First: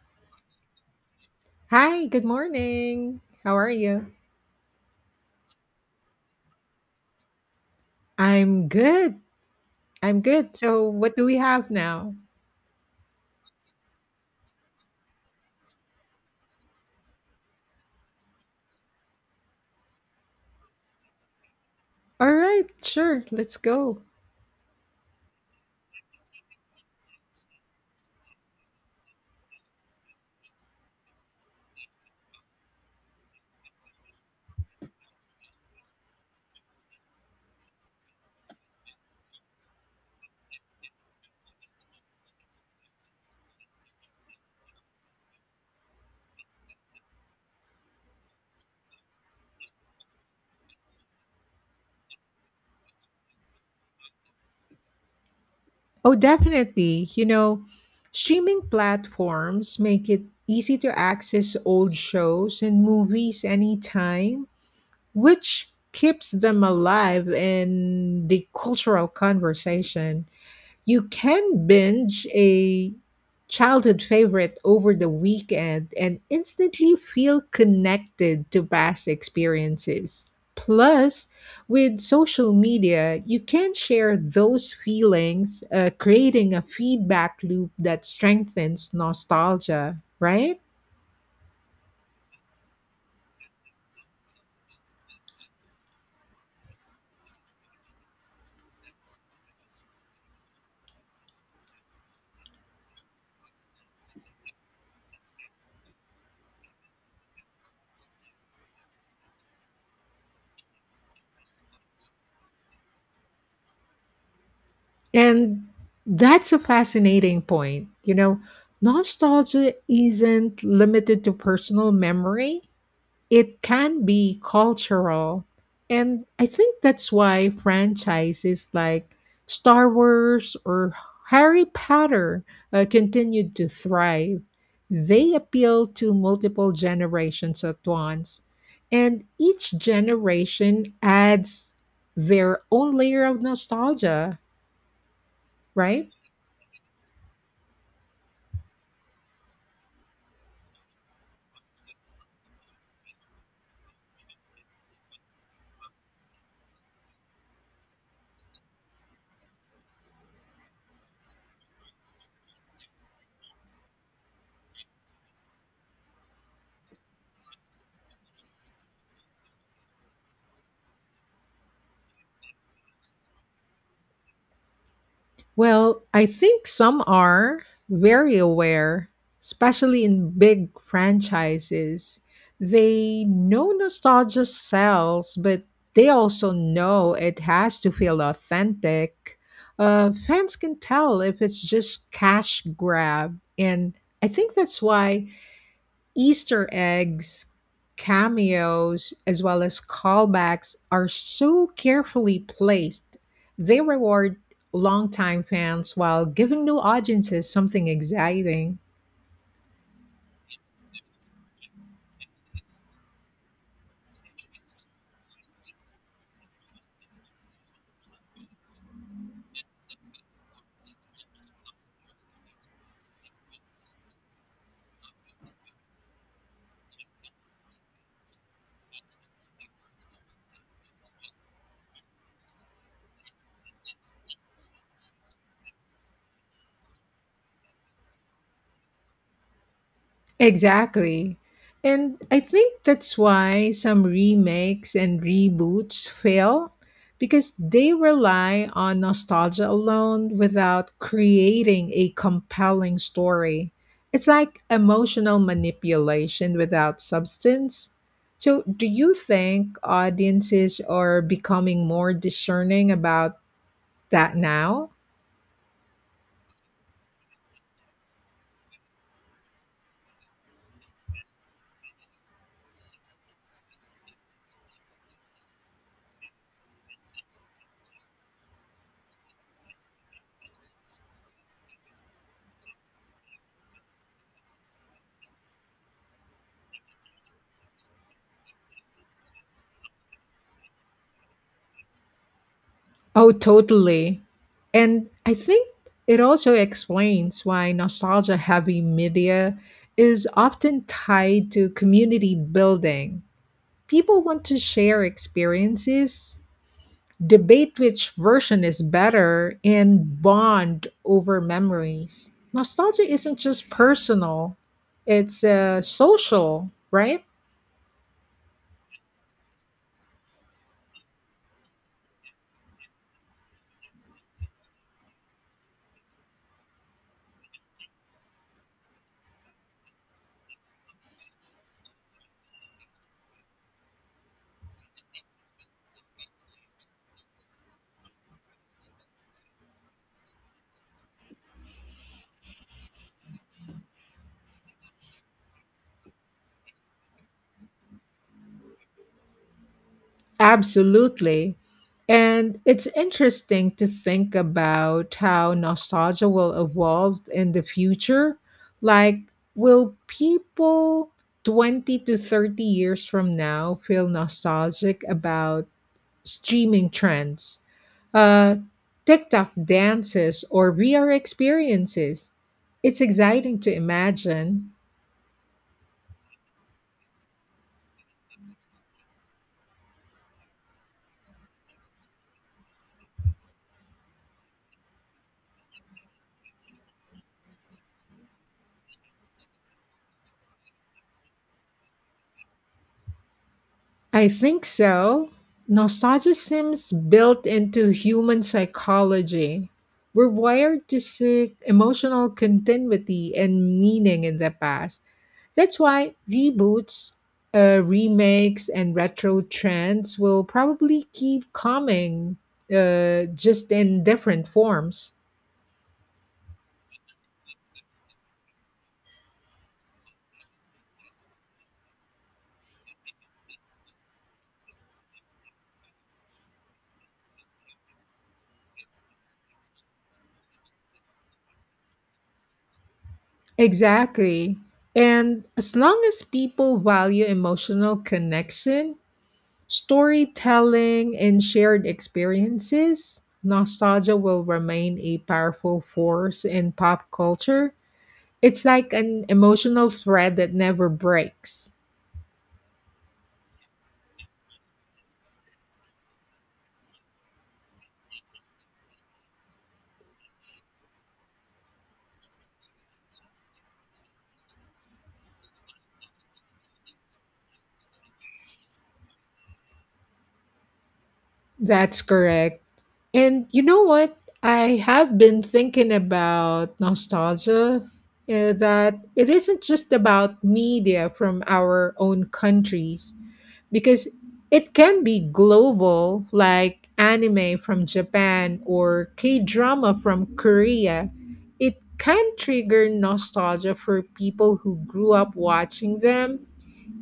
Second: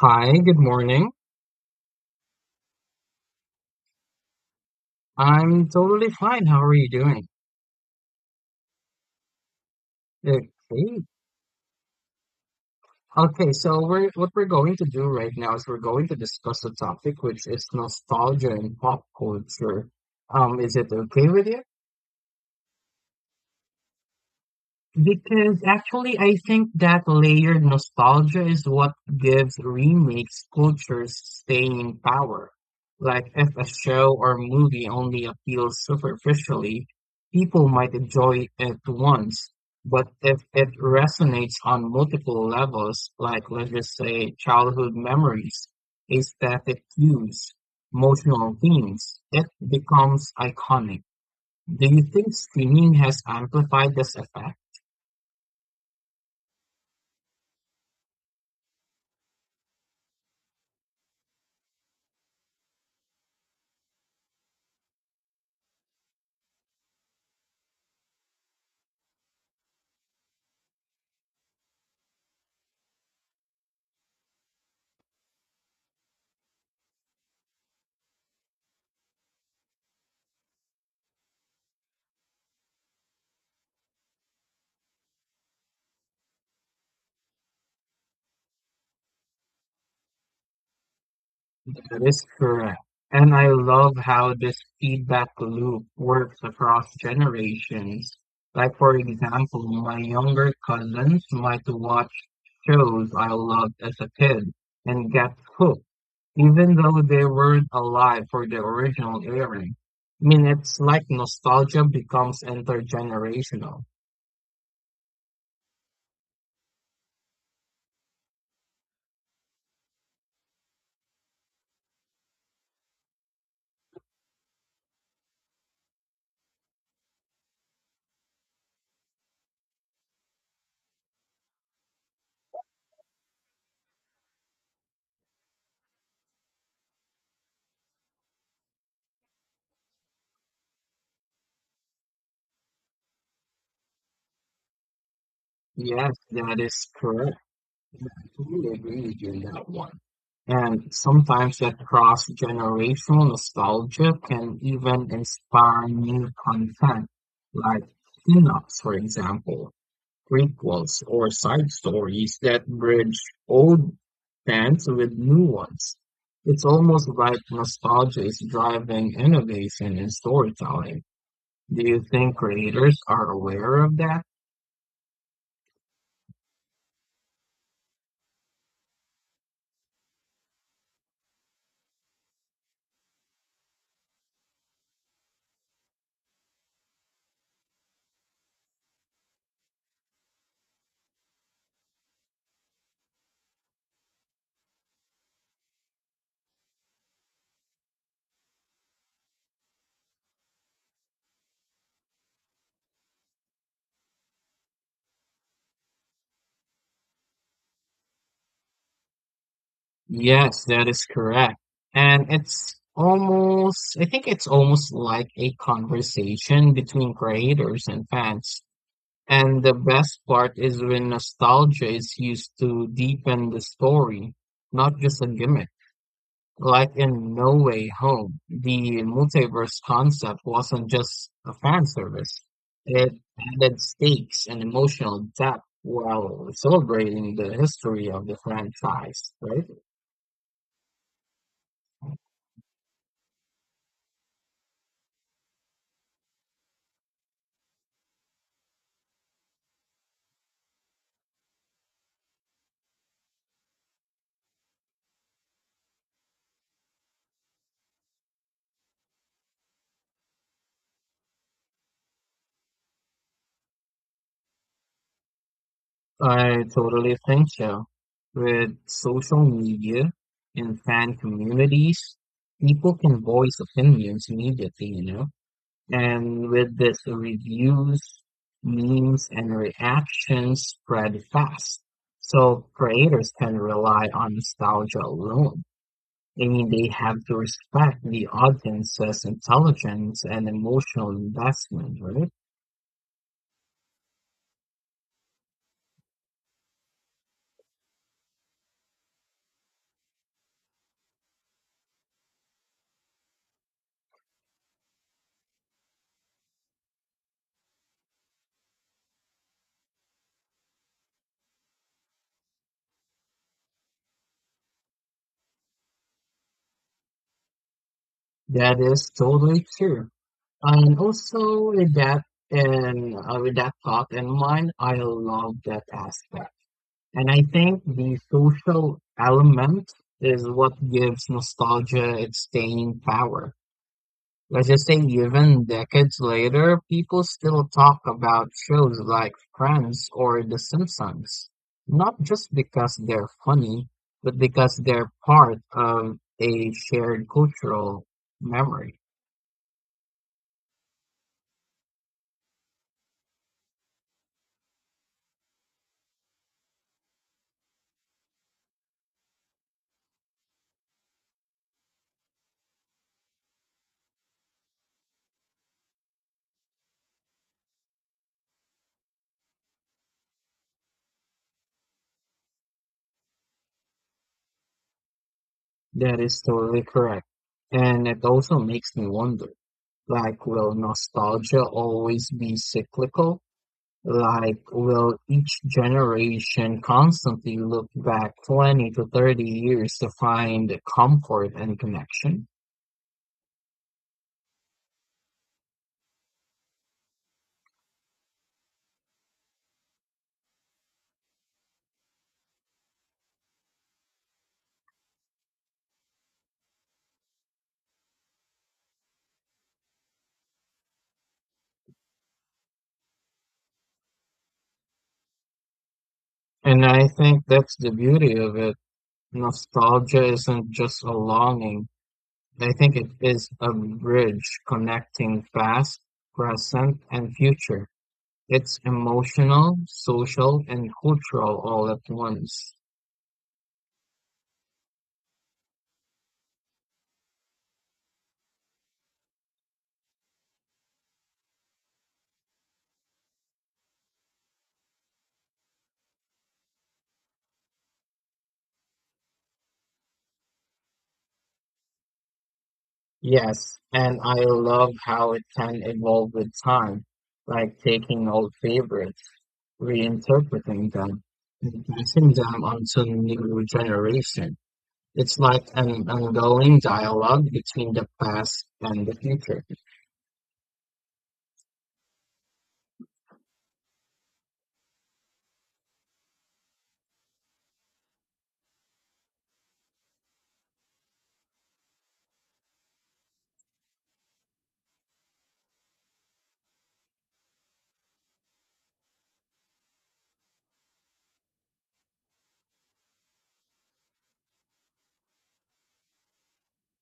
Hi, good morning. Hi, good morning. How are you? I'm totally fine. How are you doing? I'm good. Okay. So, what do we have now? Okay, so we're what we're going to do right now is we're going to discuss the topic, which is nostalgia and pop culture. Is it okay with you? All right, sure. Let's go. Because actually, I think that layered nostalgia is what gives remakes cultures staying power. Like, if a show or movie only appeals superficially, people might enjoy it once. But if it resonates on multiple levels, like let's just say childhood memories, aesthetic cues, emotional themes, it becomes iconic. Do you think streaming has amplified this effect? Oh, definitely. You know, streaming platforms make it easy to access old shows and movies anytime, which keeps them alive in the cultural conversation. You can binge a childhood favorite over the weekend and instantly feel connected to past experiences. Plus, with social media, you can share those feelings, creating a feedback loop that strengthens nostalgia, right? That is correct. And I love how this feedback loop works across generations. Like, for example, my younger cousins might watch shows I loved as a kid and get hooked, even though they weren't alive for the original airing. I mean, it's like nostalgia becomes intergenerational. And that's a fascinating point. You know, nostalgia isn't limited to personal memory. It can be cultural. And I think that's why franchises like Star Wars or Harry Potter continued to thrive. They appeal to multiple generations at once, and each generation adds their own layer of nostalgia, right? Yes, that is correct. I totally agree with you on that one. And sometimes that cross-generational nostalgia can even inspire new content, like spin-offs, for example, prequels, or side stories that bridge old fans with new ones. It's almost like nostalgia is driving innovation in storytelling. Do you think creators are aware of that? Well, I think some are very aware, especially in big franchises. They know nostalgia sells, but they also know it has to feel authentic. Fans can tell if it's just cash grab, and I think that's why Easter eggs, cameos, as well as callbacks are so carefully placed. They reward longtime fans while giving new audiences something exciting. Yes, that is correct. And it's almost, I think it's almost like a conversation between creators and fans. And the best part is when nostalgia is used to deepen the story, not just a gimmick. Like in No Way Home, the multiverse concept wasn't just a fan service. It added stakes and emotional depth while celebrating the history of the franchise, right? Exactly. And I think that's why some remakes and reboots fail because they rely on nostalgia alone without creating a compelling story. It's like emotional manipulation without substance. So, do you think audiences are becoming more discerning about that now? I totally think so. With social media and fan communities, people can voice opinions immediately, you know? And with this, reviews, memes, and reactions spread fast. So creators can rely on nostalgia alone. I mean, they have to respect the audience's intelligence and emotional investment, right? Oh, totally. And I think it also explains why nostalgia heavy media is often tied to community building. People want to share experiences, debate which version is better, and bond over memories. Nostalgia isn't just personal, it's social, right? That is totally true. And also with that and with that thought in mind, I love that aspect. And I think the social element is what gives nostalgia its staying power. Let's just say even decades later, people still talk about shows like Friends or The Simpsons, not just because they're funny, but because they're part of a shared cultural memory. Absolutely. And it's interesting to think about how nostalgia will evolve in the future. Like, will people 20 to 30 years from now feel nostalgic about streaming trends, uh, TikTok dances, or VR experiences? It's exciting to imagine. That is totally correct. And it also makes me wonder, like, will nostalgia always be cyclical? Like, will each generation constantly look back 20 to 30 years to find comfort and connection? I think so. Nostalgia seems built into human psychology. We're wired to seek emotional continuity and meaning in the past. That's why reboots, remakes, and retro trends will probably keep coming, just in different forms. And I think that's the beauty of it. Nostalgia isn't just a longing. I think it is a bridge connecting past, present, and future. It's emotional, social, and cultural all at once. Exactly. And as long as people value emotional connection, storytelling and shared experiences, nostalgia will remain a powerful force in pop culture. It's like an emotional thread that never breaks. Yes, and I love how it can evolve with time, like taking old favorites, reinterpreting them, and passing them on to new generation. It's like an ongoing dialogue between the past and the future. That's correct. And you know what? I have been thinking about nostalgia, that it isn't just about media from our own countries, because it can be global, like anime from Japan or K drama from Korea. It can trigger nostalgia for people who grew up watching them,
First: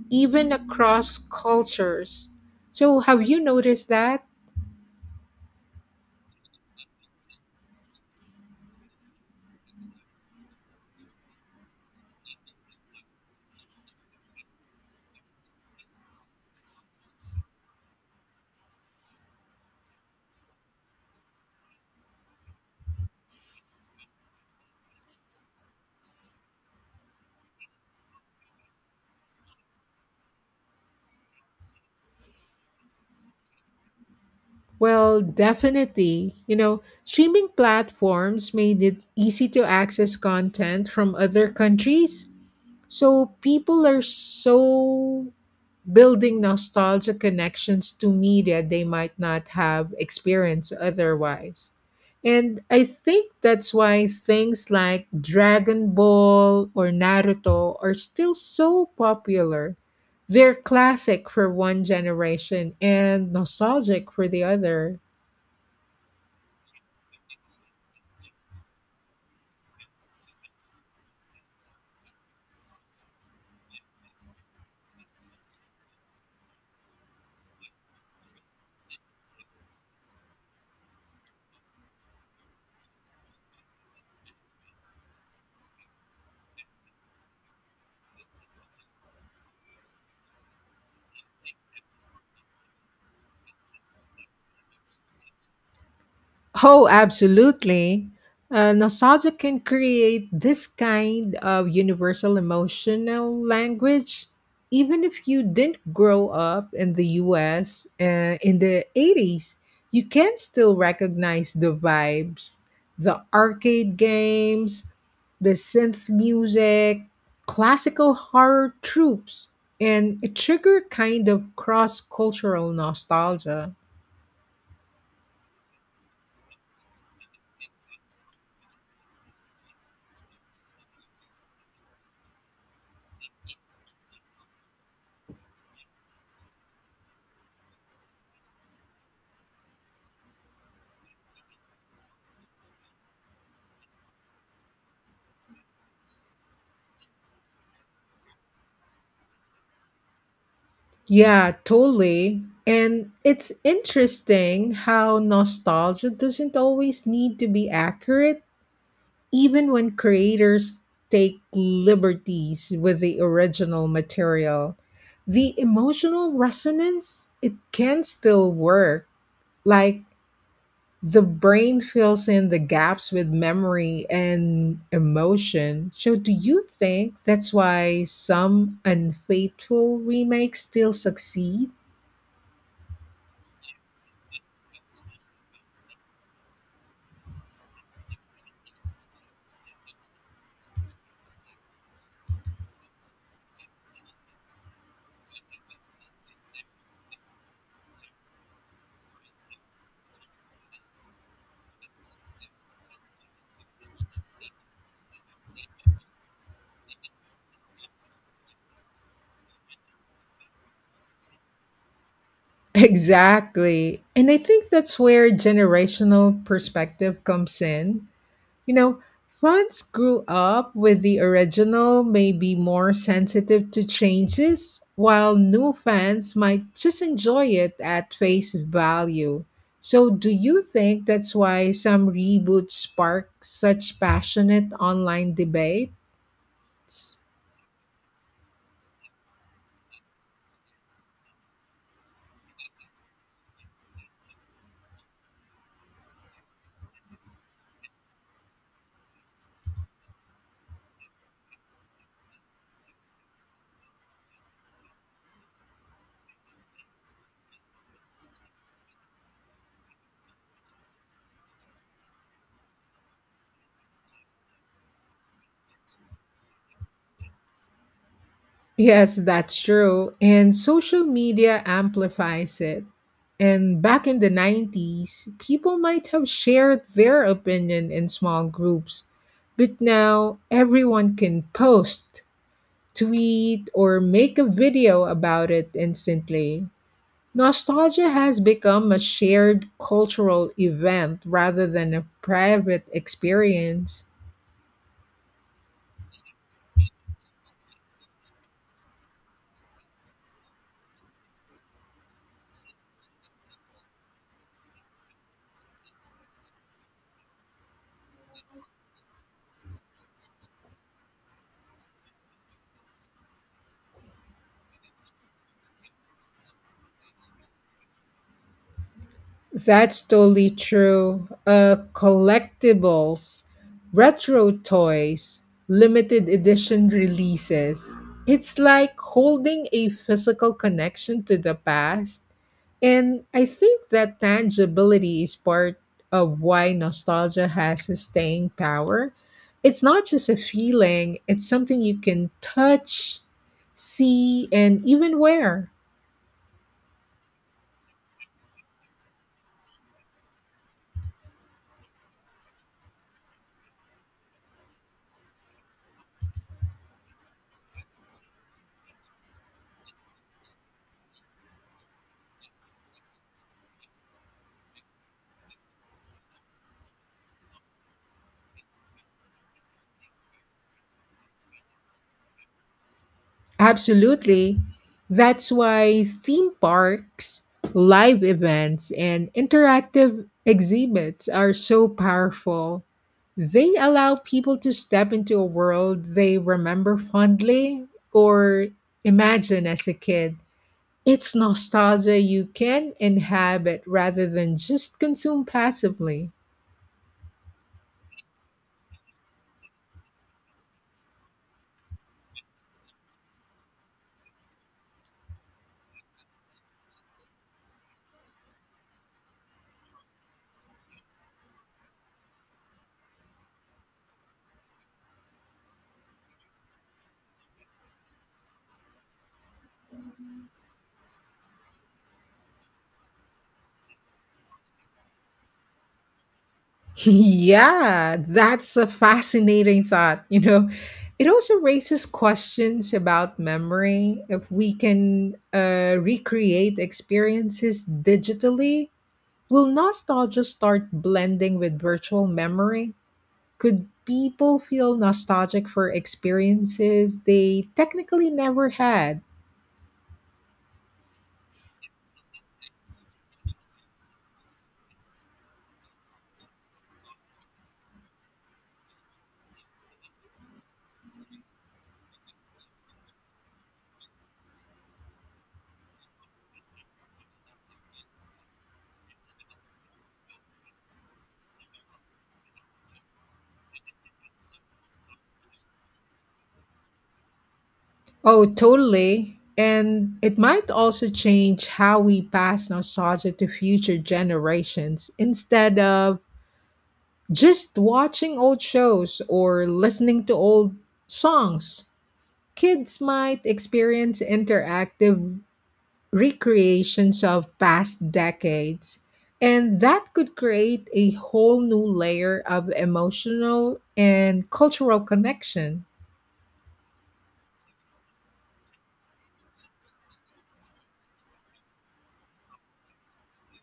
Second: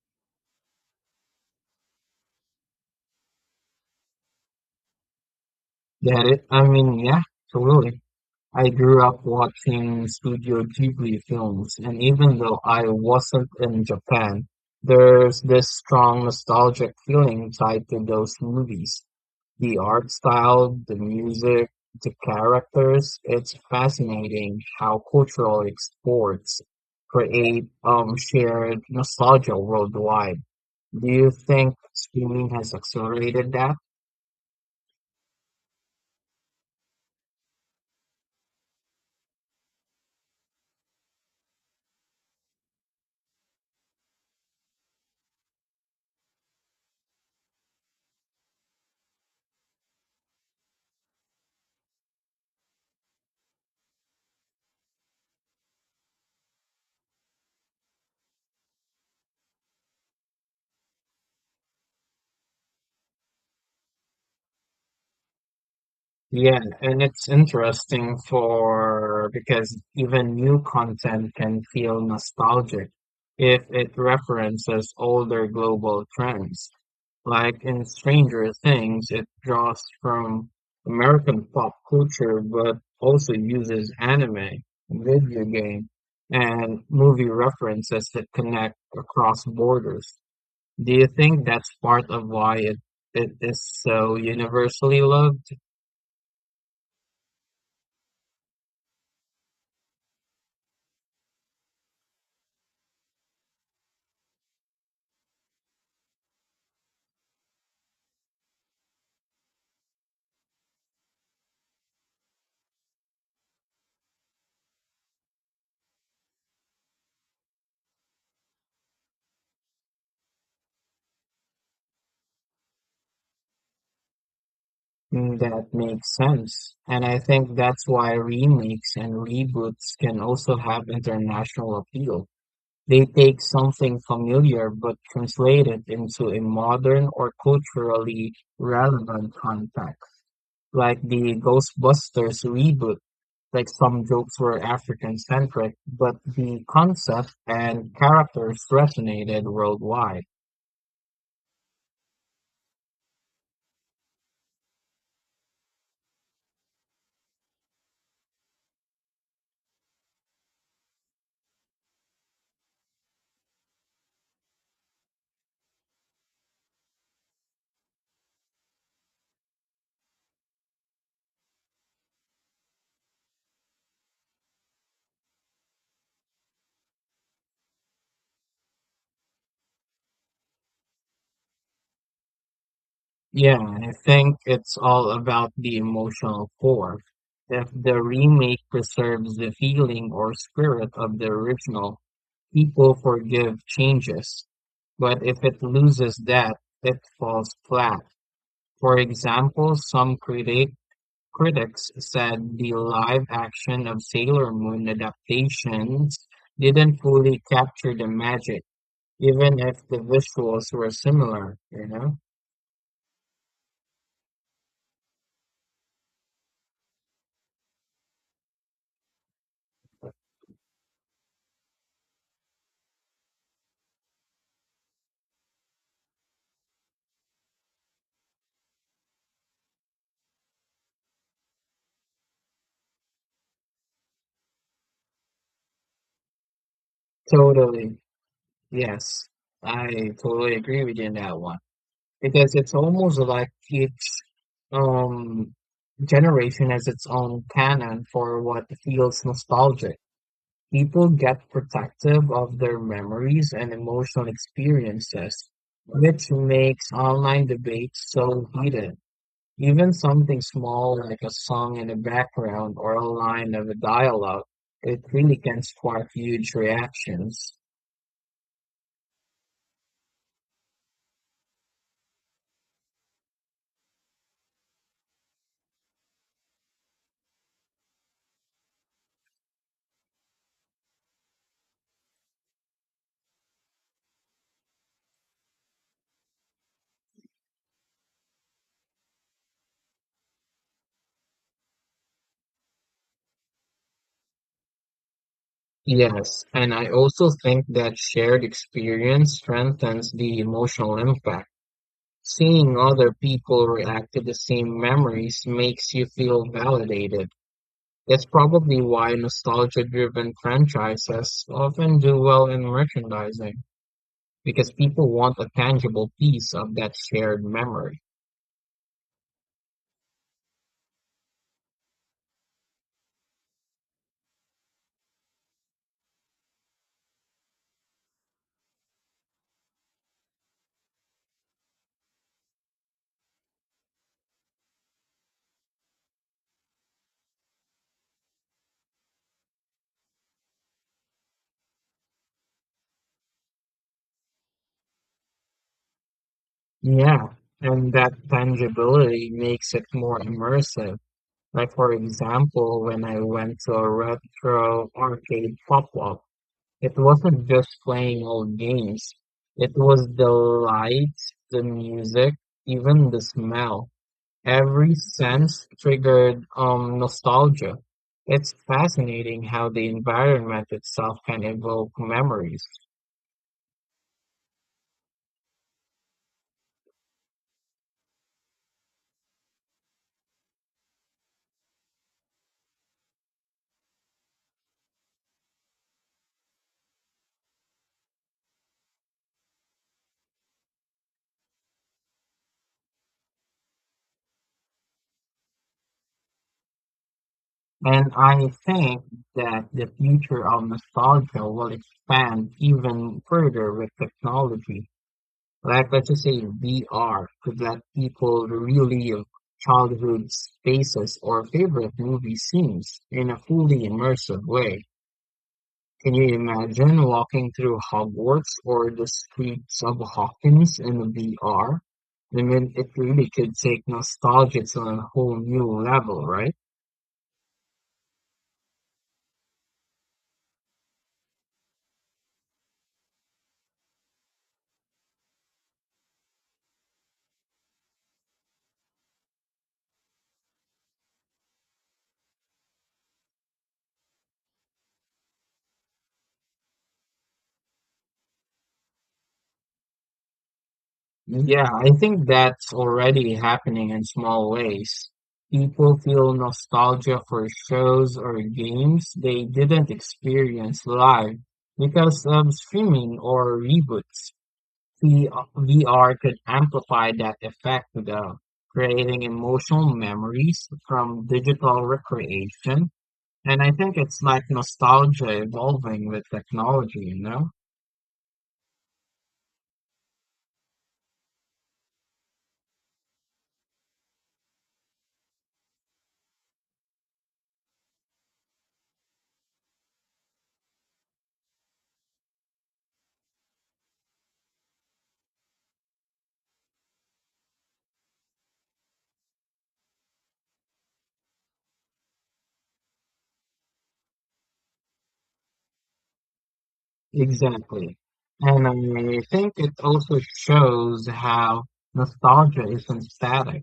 even across cultures. So, have you noticed that? Get it? I mean, yeah, totally. I grew up watching Studio Ghibli films, and even though I wasn't in Japan, there's this strong nostalgic feeling tied to those movies. The art style, the music, the characters, it's fascinating how cultural exports create shared nostalgia worldwide. Do you think streaming has accelerated that? Well, definitely. You know, streaming platforms made it easy to access content from other countries. So people are so building nostalgia connections to media they might not have experienced otherwise. And I think that's why things like Dragon Ball or Naruto are still so popular. They're classic for one generation and nostalgic for the other. Yeah, and it's interesting for because even new content can feel nostalgic if it references older global trends. Like in Stranger Things, it draws from American pop culture but also uses anime, video game, and movie references that connect across borders. Do you think that's part of why it is so universally loved? Oh, absolutely. Nostalgia can create this kind of universal emotional language, even if you didn't grow up in the US in the 80s. You can still recognize the vibes, the arcade games, the synth music, classical horror tropes, and a trigger kind of cross cultural nostalgia. Mm, that makes sense. And I think that's why remakes and reboots can also have international appeal. They take something familiar but translate it into a modern or culturally relevant context, like the Ghostbusters reboot. Like some jokes were African centric, but the concept and characters resonated worldwide. Yeah, totally. And it's interesting how nostalgia doesn't always need to be accurate, even when creators take liberties with the original material. The emotional resonance, it can still work. Like the brain fills in the gaps with memory and emotion. So, do you think that's why some unfaithful remakes still succeed? Yeah, I think it's all about the emotional core. If the remake preserves the feeling or spirit of the original, people forgive changes. But if it loses that, it falls flat. For example, some critics said the live action of Sailor Moon adaptations didn't fully capture the magic, even if the visuals were similar, you know? Exactly. And I think that's where generational perspective comes in. You know, fans grew up with the original, may be more sensitive to changes, while new fans might just enjoy it at face value. So, do you think that's why some reboots spark such passionate online debates? Totally. Yes, I totally agree with you in that one because it's almost like each um generation has its own canon for what feels nostalgic. People get protective of their memories and emotional experiences, which makes online debates so heated. Even something small like a song in the background or a line of a dialogue, it really can spark huge reactions. Yes, that's true. And social media amplifies it. And back in the 90s, people might have shared their opinion in small groups. But now everyone can post, tweet, or make a video about it instantly. Nostalgia has become a shared cultural event rather than a private experience. Yes, and I also think that shared experience strengthens the emotional impact. Seeing other people react to the same memories makes you feel validated. That's probably why nostalgia-driven franchises often do well in merchandising, because people want a tangible piece of that shared memory. That's totally true. Collectibles, retro toys, limited edition releases. It's like holding a physical connection to the past. And I think that tangibility is part of why nostalgia has a staying power. It's not just a feeling, it's something you can touch, see, and even wear. Yeah, and that tangibility makes it more immersive. Like for example, when I went to a retro arcade pop up, it wasn't just playing old games. It was the lights, the music, even the smell. Every sense triggered nostalgia. It's fascinating how the environment itself can evoke memories. Absolutely. That's why theme parks, live events, and interactive exhibits are so powerful. They allow people to step into a world they remember fondly or imagine as a kid. It's nostalgia you can inhabit rather than just consume passively. And I think that the future of nostalgia will expand even further with technology. Like what you say, VR could let people relive childhood spaces or favorite movie scenes in a fully immersive way. Can you imagine walking through Hogwarts or the streets of Hawkins in a VR? I mean, it really could take nostalgia to a whole new level, right? Yeah, that's a fascinating thought. You know, it also raises questions about memory. If we can recreate experiences digitally, will nostalgia start blending with virtual memory? Could people feel nostalgic for experiences they technically never had? Yeah, I think that's already happening in small ways. People feel nostalgia for shows or games they didn't experience live because of streaming or reboots. V- VR could amplify that effect without creating emotional memories from digital recreation. And I think it's like nostalgia evolving with technology, you know? Oh, totally. And it might also change how we pass nostalgia to future generations instead of just watching old shows or listening to old songs, kids might experience interactive recreations of past decades. And that could create a whole new layer of emotional and cultural connection. Exactly. And I think it also shows how nostalgia isn't static.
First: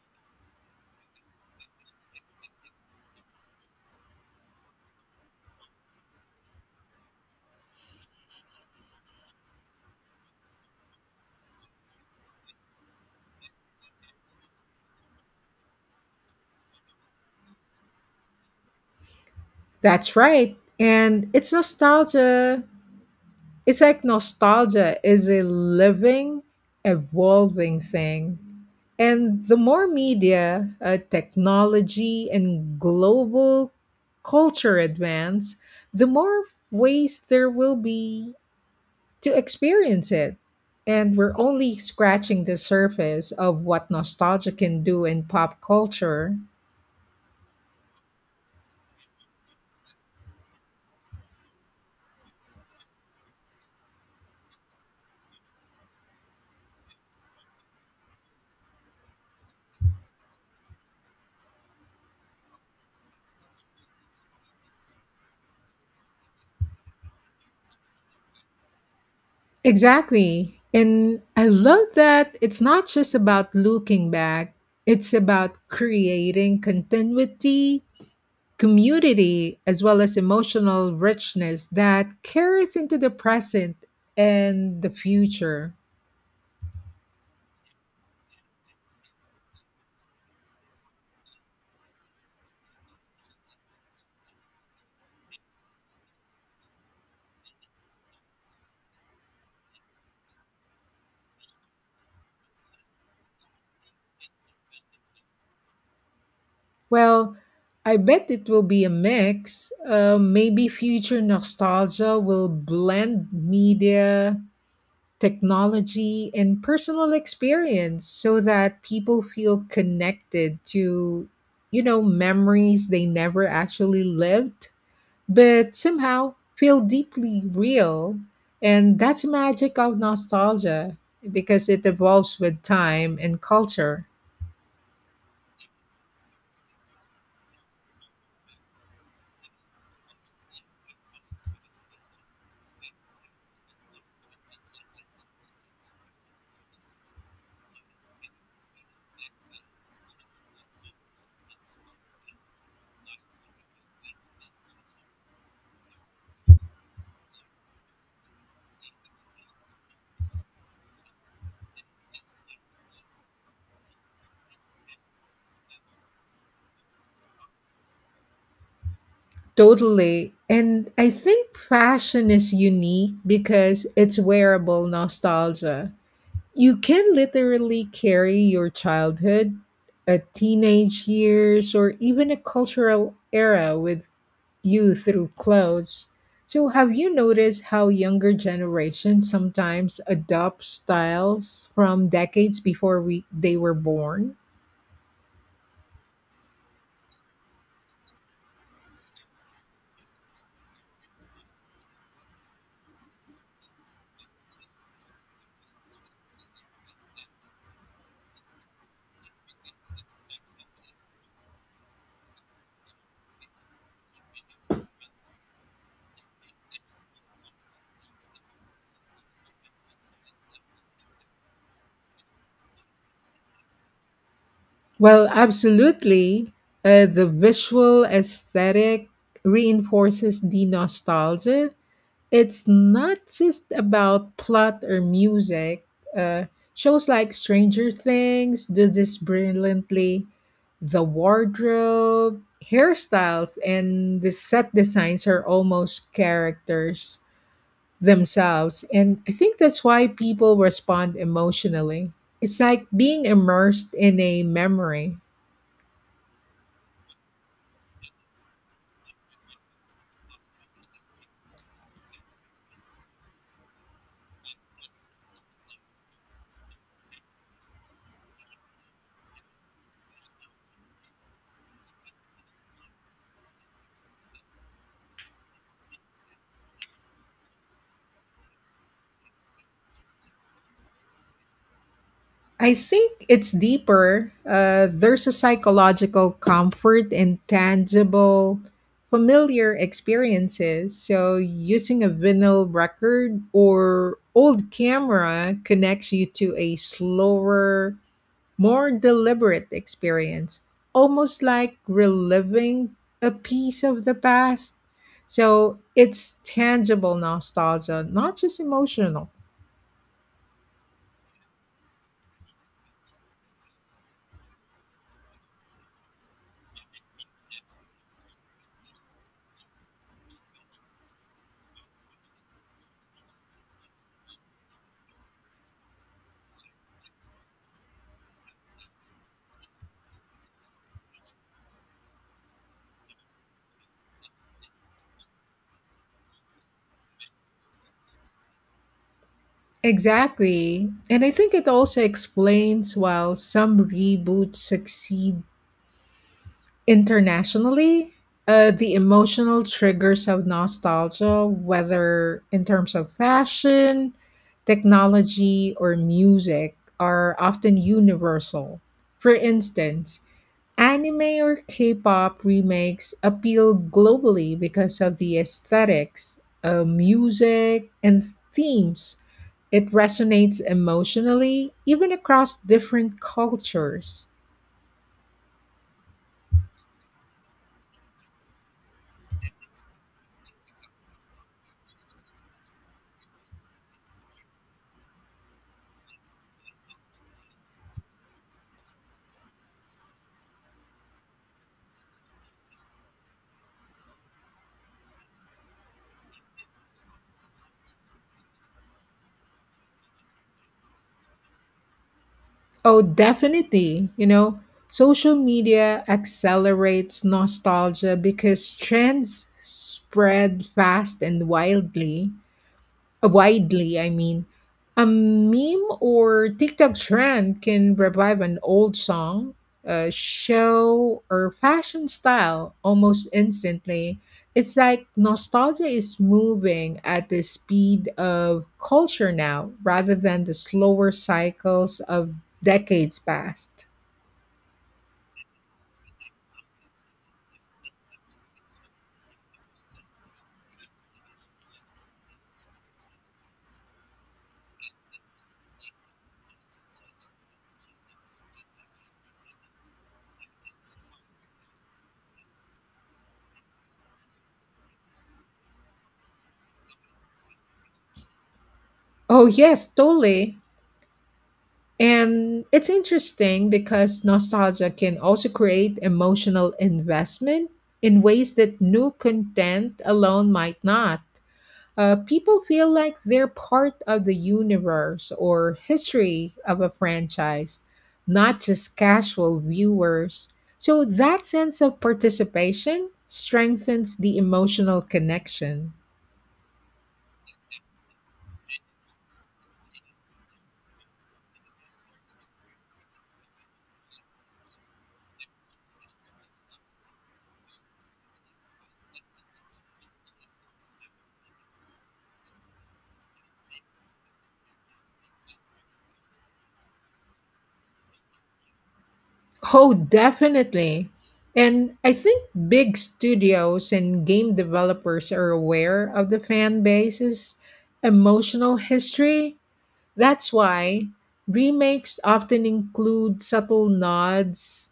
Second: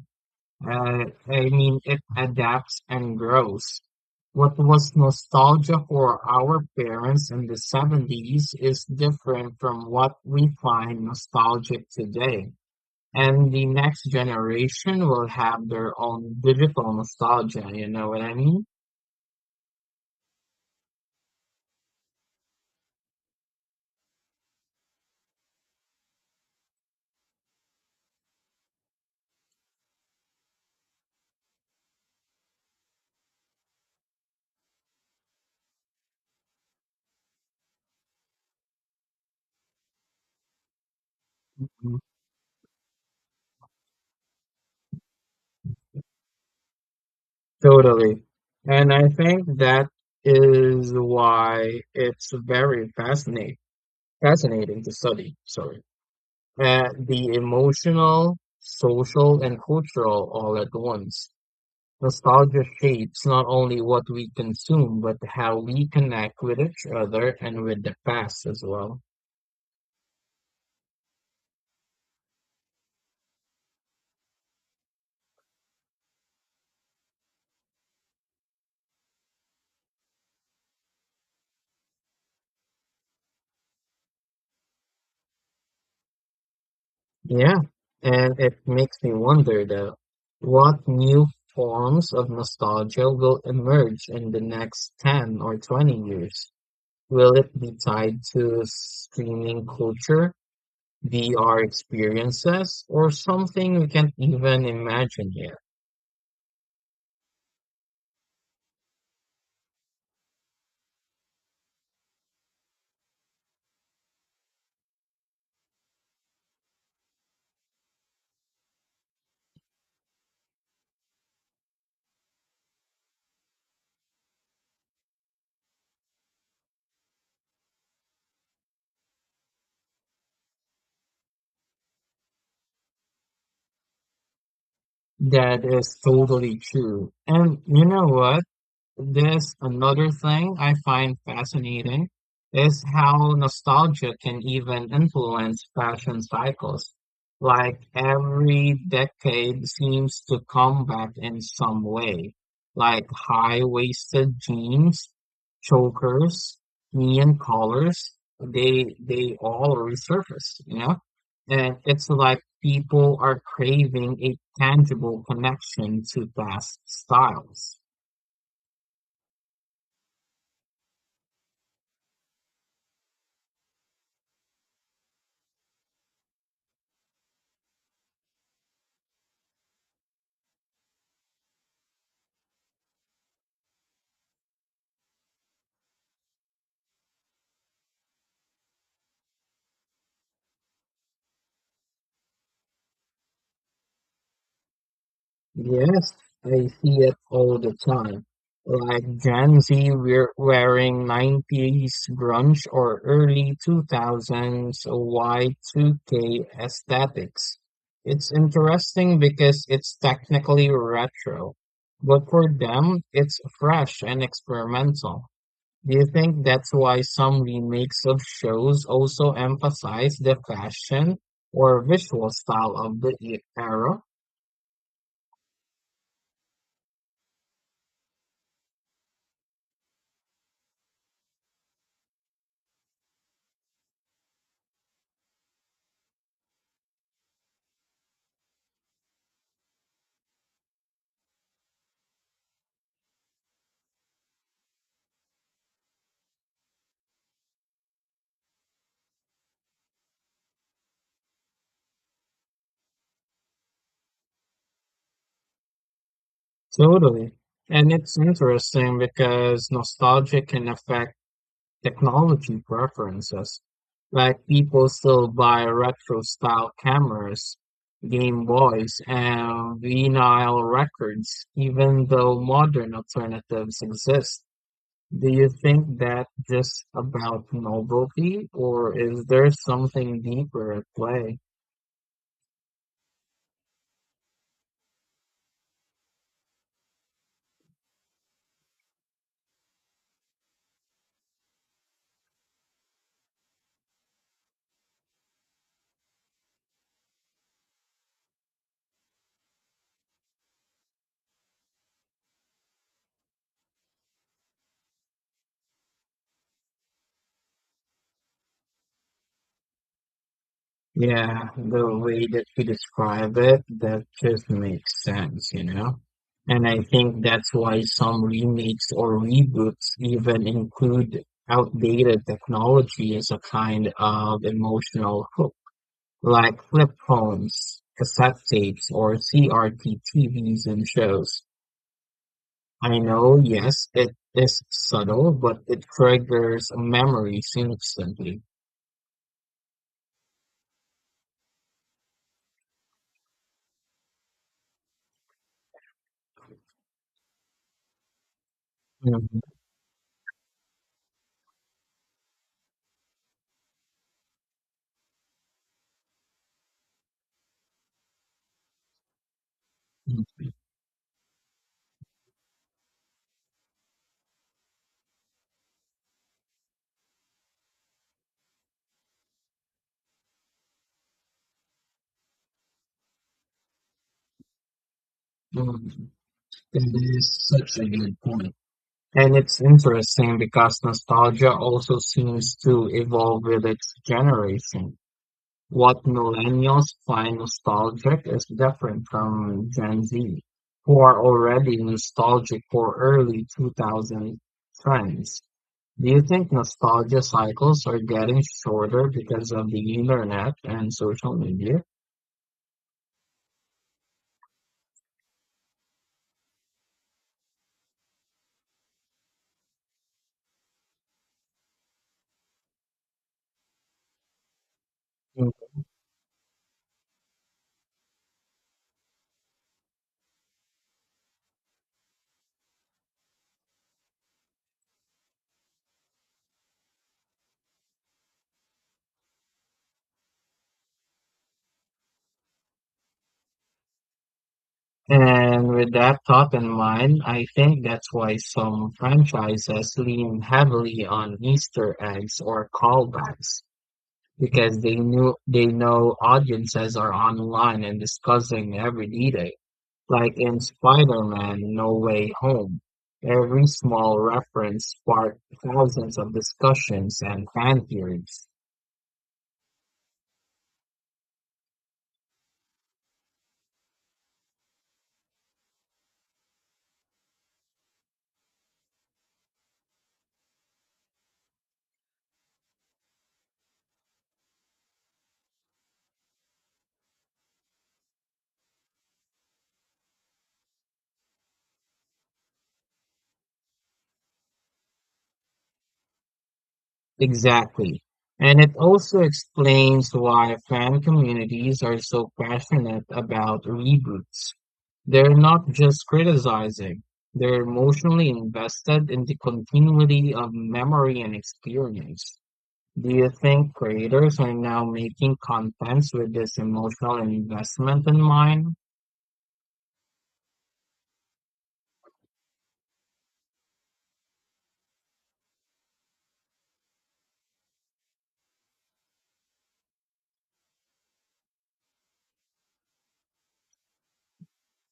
I mean, it adapts and grows. What was nostalgia for our parents in the 70s is different from what we find nostalgic today. And the next generation will have their own digital nostalgia, you know what I mean? That's right. And it's nostalgia It's like nostalgia is a living, evolving thing. And the more media, technology, and global culture advance, the more ways there will be to experience it. And we're only scratching the surface of what nostalgia can do in pop culture. Totally. And I think that is why it's very fascinating to study, sorry, the emotional, social, and cultural all at once. Nostalgia shapes not only what we consume, but how we connect with each other and with the past as well. Exactly. And I love that it's not just about looking back, it's about creating continuity, community, as well as emotional richness that carries into the present and the future. Yeah. And it makes me wonder though, what new forms of nostalgia will emerge in the next 10 or 20 years? Will it be tied to streaming culture, VR experiences, or something we can't even imagine yet? Well, I bet it will be a mix. Maybe future nostalgia will blend media technology, and personal experience so that people feel connected to, you know, memories they never actually lived, but somehow feel deeply real. And that's the magic of nostalgia because it evolves with time and culture. That is totally true. And you know what? This another thing I find fascinating is how nostalgia can even influence fashion cycles. Like every decade seems to come back in some way, like high-waisted jeans, chokers, neon colors, they all resurface, you know? And it's like people are craving a tangible connection to past styles. Totally. And I think fashion is unique because it's wearable nostalgia. You can literally carry your childhood, a teenage years, or even a cultural era with you through clothes. So, have you noticed how younger generations sometimes adopt styles from decades before we they were born? Yes, I see it all the time. Like Gen Z we're wearing 90s grunge or early 2000s Y2K aesthetics. It's interesting because it's technically retro, but for them, it's fresh and experimental. Do you think that's why some remakes of shows also emphasize the fashion or visual style of the era? Well, absolutely. The visual aesthetic reinforces the nostalgia. It's not just about plot or music. Uh, Shows like Stranger Things do this brilliantly. The wardrobe, hairstyles, and the set designs are almost characters themselves. And I think that's why people respond emotionally. It's like being immersed in a memory. Totally. And it's interesting because nostalgia can affect technology preferences. Like people still buy retro style cameras, Game Boys, and vinyl records, even though modern alternatives exist. Do you think that just about novelty, or is there something deeper at play? I think it's deeper. There's a psychological comfort in tangible, familiar experiences. So, using a vinyl record or old camera connects you to a slower, more deliberate experience, almost like reliving a piece of the past. So, it's tangible nostalgia, not just emotional. Yeah, the way that you describe it, that just makes sense, you know? And I think that's why some remakes or reboots even include outdated technology as a kind of emotional hook, like flip phones, cassette tapes, or CRT TVs and shows. I know, yes, it is subtle, but it triggers memories instantly. Exactly. And I think it also explains why some reboots succeed internationally, the Mhm. emotional triggers of nostalgia, whether in terms of fashion, technology, or music, are often universal. For instance, anime or K pop remakes appeal globally because of the aesthetics, music, and themes it resonates emotionally, even across different cultures. Mhm. That is such a good point. And it's interesting because nostalgia also seems to evolve with its generation. What millennials find nostalgic is different from Gen Z, who are already nostalgic for early 2000 trends. Do you think nostalgia cycles are getting shorter because of the internet and social media? Oh, definitely. You know, social media accelerates nostalgia because trends spread fast and wildly. Widely, I mean. A meme or TikTok trend can revive an old song, a show, or fashion style almost instantly. It's like nostalgia is moving at the speed of culture now rather than the slower cycles of decades past. And with that thought in mind, I think that's why some franchises lean heavily on Easter eggs or callbacks, because they knew they know audiences are online and discussing every detail. Like in Spider-Man No Way Home, every small reference sparked thousands of discussions and fan theories. Oh, yes, totally. And it's interesting because nostalgia can also create emotional investment in ways that new content alone might not. People feel like they're part of the universe or history of a franchise, not just casual viewers. So that sense of participation strengthens the emotional connection. Exactly. And it also explains why fan communities are so passionate about reboots. They're not just criticizing, they're emotionally invested in the continuity of memory and experience. Do you think creators are now making contents with this emotional investment in mind? Oh, definitely. And I think big studios and game developers are aware of the fan base's emotional history. That's why remakes often include subtle nods,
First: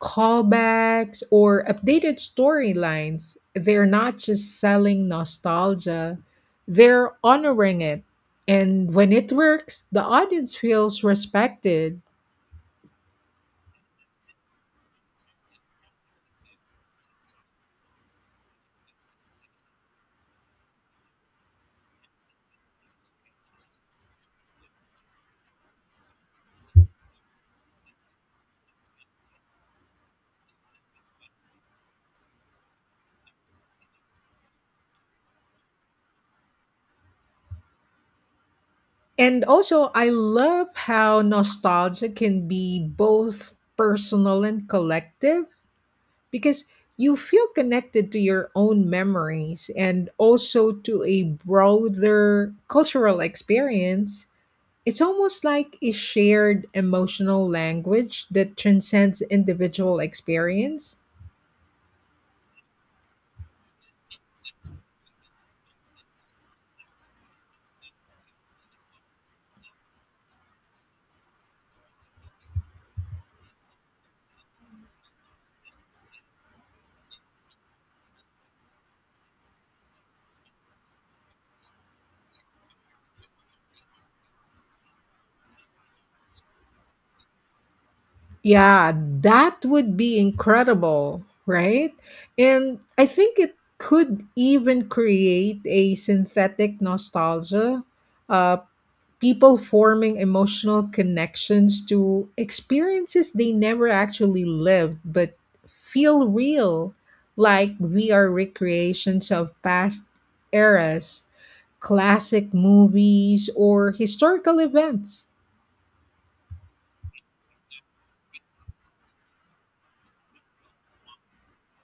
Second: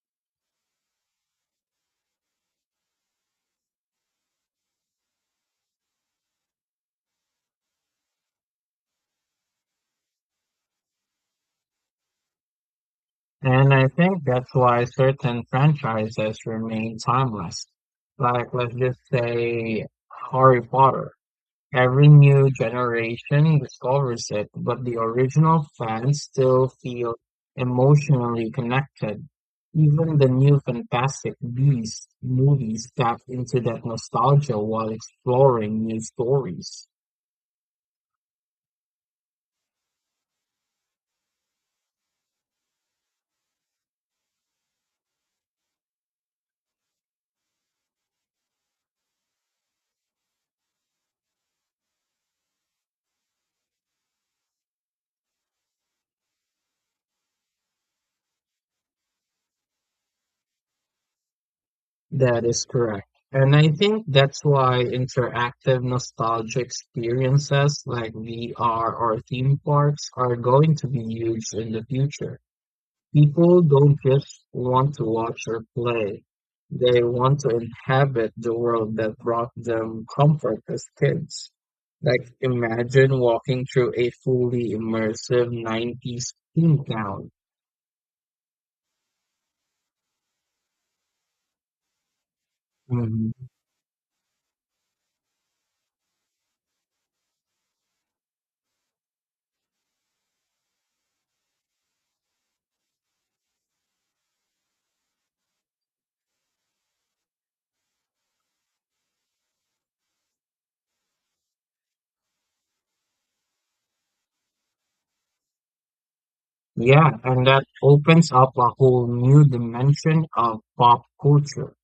callbacks, or updated storylines. They're not just selling nostalgia, they're honoring it. And when it works, the audience feels respected. And I think that's why certain franchises remain timeless. Like, let's just say Harry Potter. Every new generation discovers it, but the original fans still feel emotionally connected. Even the new Fantastic Beasts movies tap into that nostalgia while exploring new stories. And also, I love how nostalgia can be both personal and collective because you feel connected to your own memories and also to a broader cultural experience. It's almost like a shared emotional language that transcends individual experience. That is correct. And I think that's why interactive nostalgia experiences like VR or theme parks are going to be huge in the future. People don't just want to watch or play. They want to inhabit the world that brought them comfort as kids. Like imagine walking through a fully immersive 90s theme town. Yeah, that would be incredible, right? And I think Mhm. it could even create a synthetic nostalgia, uh, people forming emotional connections to experiences they never actually lived but feel real, like VR recreations of past eras, classic movies, or historical events. Yeah, and that opens up a whole new dimension of pop culture.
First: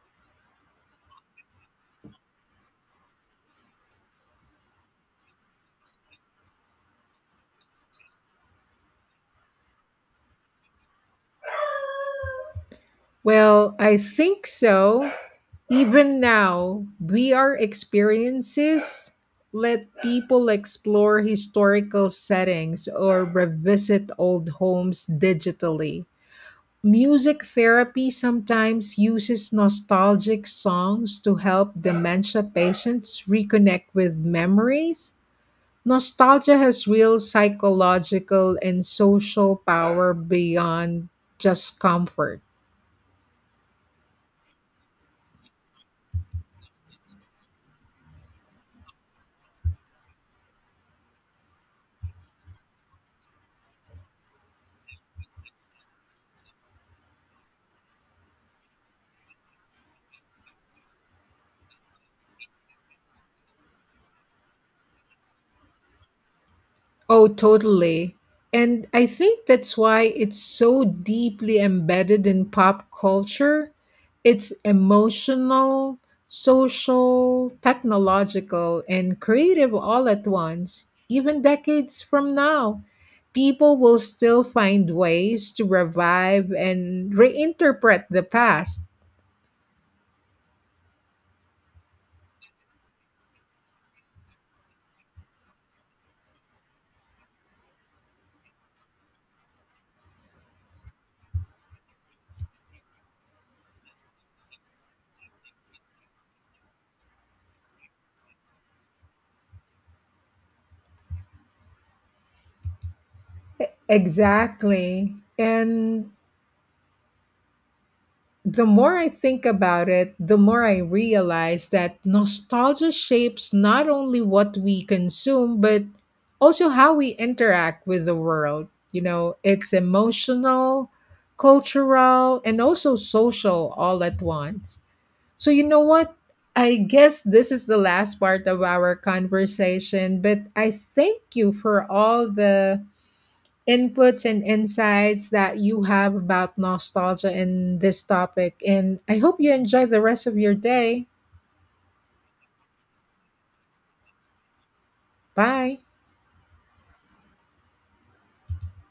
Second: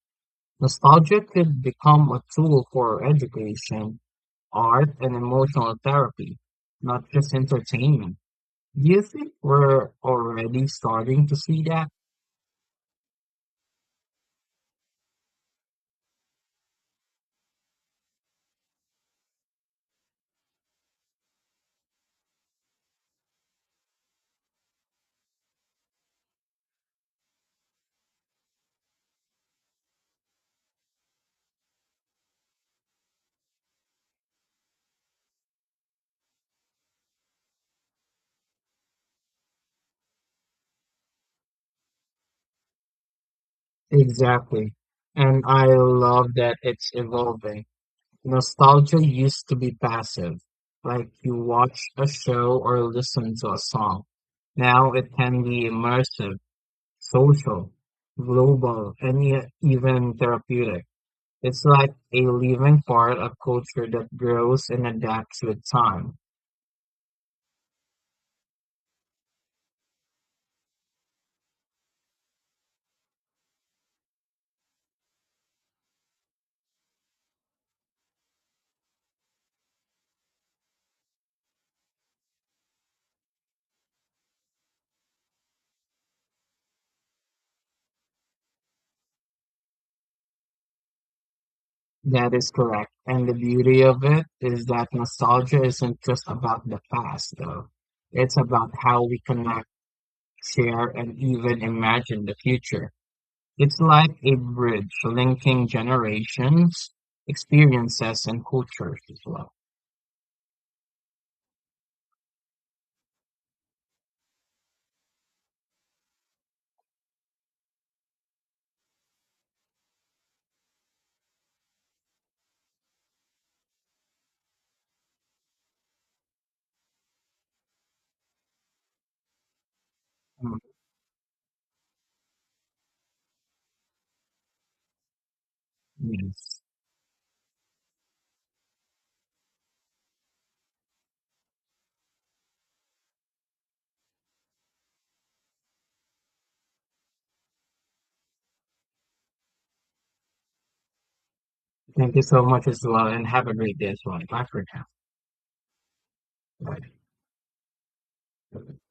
Nostalgia could become a tool for education, art, and emotional therapy, not just entertainment. Do you think we're already starting to see that? Well, I think so. Even now, VR experiences let people explore historical settings or revisit old homes digitally. Music therapy sometimes uses nostalgic songs to help dementia patients reconnect with memories. Nostalgia has real psychological and social power beyond just comfort. Exactly. And I love that it's evolving. Nostalgia used to be passive, like you watched a show or listened to a song. Now it can be immersive, social, global, and yet even therapeutic. It's like a living part of culture that grows and adapts with time. Oh, totally. And I think that's why it's so deeply embedded in pop culture. It's emotional, social, technological, and creative all at once. Even decades from now, people will still find ways to revive and reinterpret the past. That is correct. And the beauty of it is that nostalgia isn't just about the past, though. It's about how we connect, share, and even imagine the future. It's like a bridge linking generations, experiences, and cultures as well. Exactly. And the more I think about it, the more I realize that nostalgia shapes not only what we consume, but also how we interact with the world. You know, it's Mm, emotional, cultural, and also social all at once. So, you know what? yes. I guess this is the last part of our conversation, but I thank you for all the inputs and insights that you have about nostalgia and this topic. And I hope you enjoy the rest of your day. Thank you so much as well, and have a great day as well. Bye for Bye. now. Bye.